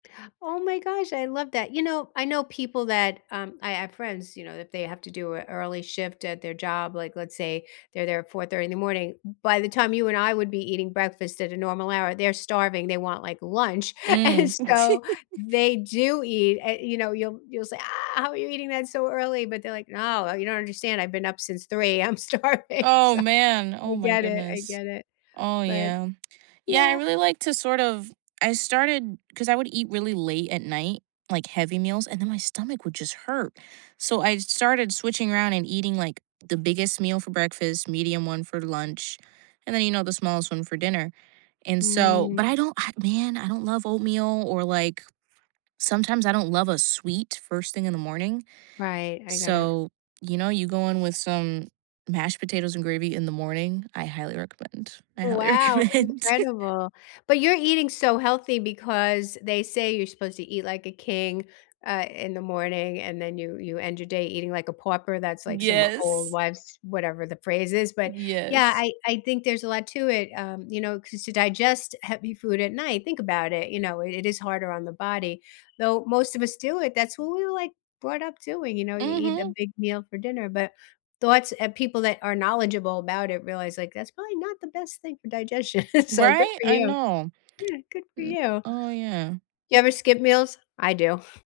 Oh my gosh, I love that. You know, I know people that, um I have friends, you know, that they have to do a early shift at their job, like, let's say they're there at 4:30 in the morning, by the time you and I would be eating breakfast at a normal hour, they're starving, they want, like, lunch, and Mm. so they do eat uh, you know, you'll you'll say, "Ah, how are you eating that so early?" but they're like, "No, you don't understand, I've been up since 3, I'm starving," Oh so, man, I oh my get it, I goodness. get it, Oh but yeah. Yeah, I yeah. really like to sort of I started 'cause I would eat really late at night, like, heavy meals, and then my stomach would just hurt, so I started switching around and eating, like, the biggest meal for breakfast, medium one for lunch, and then, you know, the smallest one for dinner, and so Mm. but I don't ugh man, I don't I love oatmeal, or, like, sometimes I don't love a sweet first thing in the morning, Right, I get it. so, you know, you go in with some mashed potatoes and gravy in the morning, I highly recommend, I highly Wow, recommend. incredible! But you're eating so healthy because they say you're supposed to eat like a king, uh, in the morning, and then you you end your day eating like a pauper, that's, like, some old Yes. wives whatever the phrase is, but yeah, Yes. I I think there's a lot to it, um, you know, 'cause to digest heavy food at night, think about it, you know, it is harder on the body, though most of us do it, that's what we were, like, brought up doing, you know, you eat a Mhm. big meal for dinner, but thoughts of people that are knowledgeable about it realize like that's probably not the best thing for digestion, so good Right, for I you. know. Yeah, good for M you. oh yeah. You ever skip meals? I do.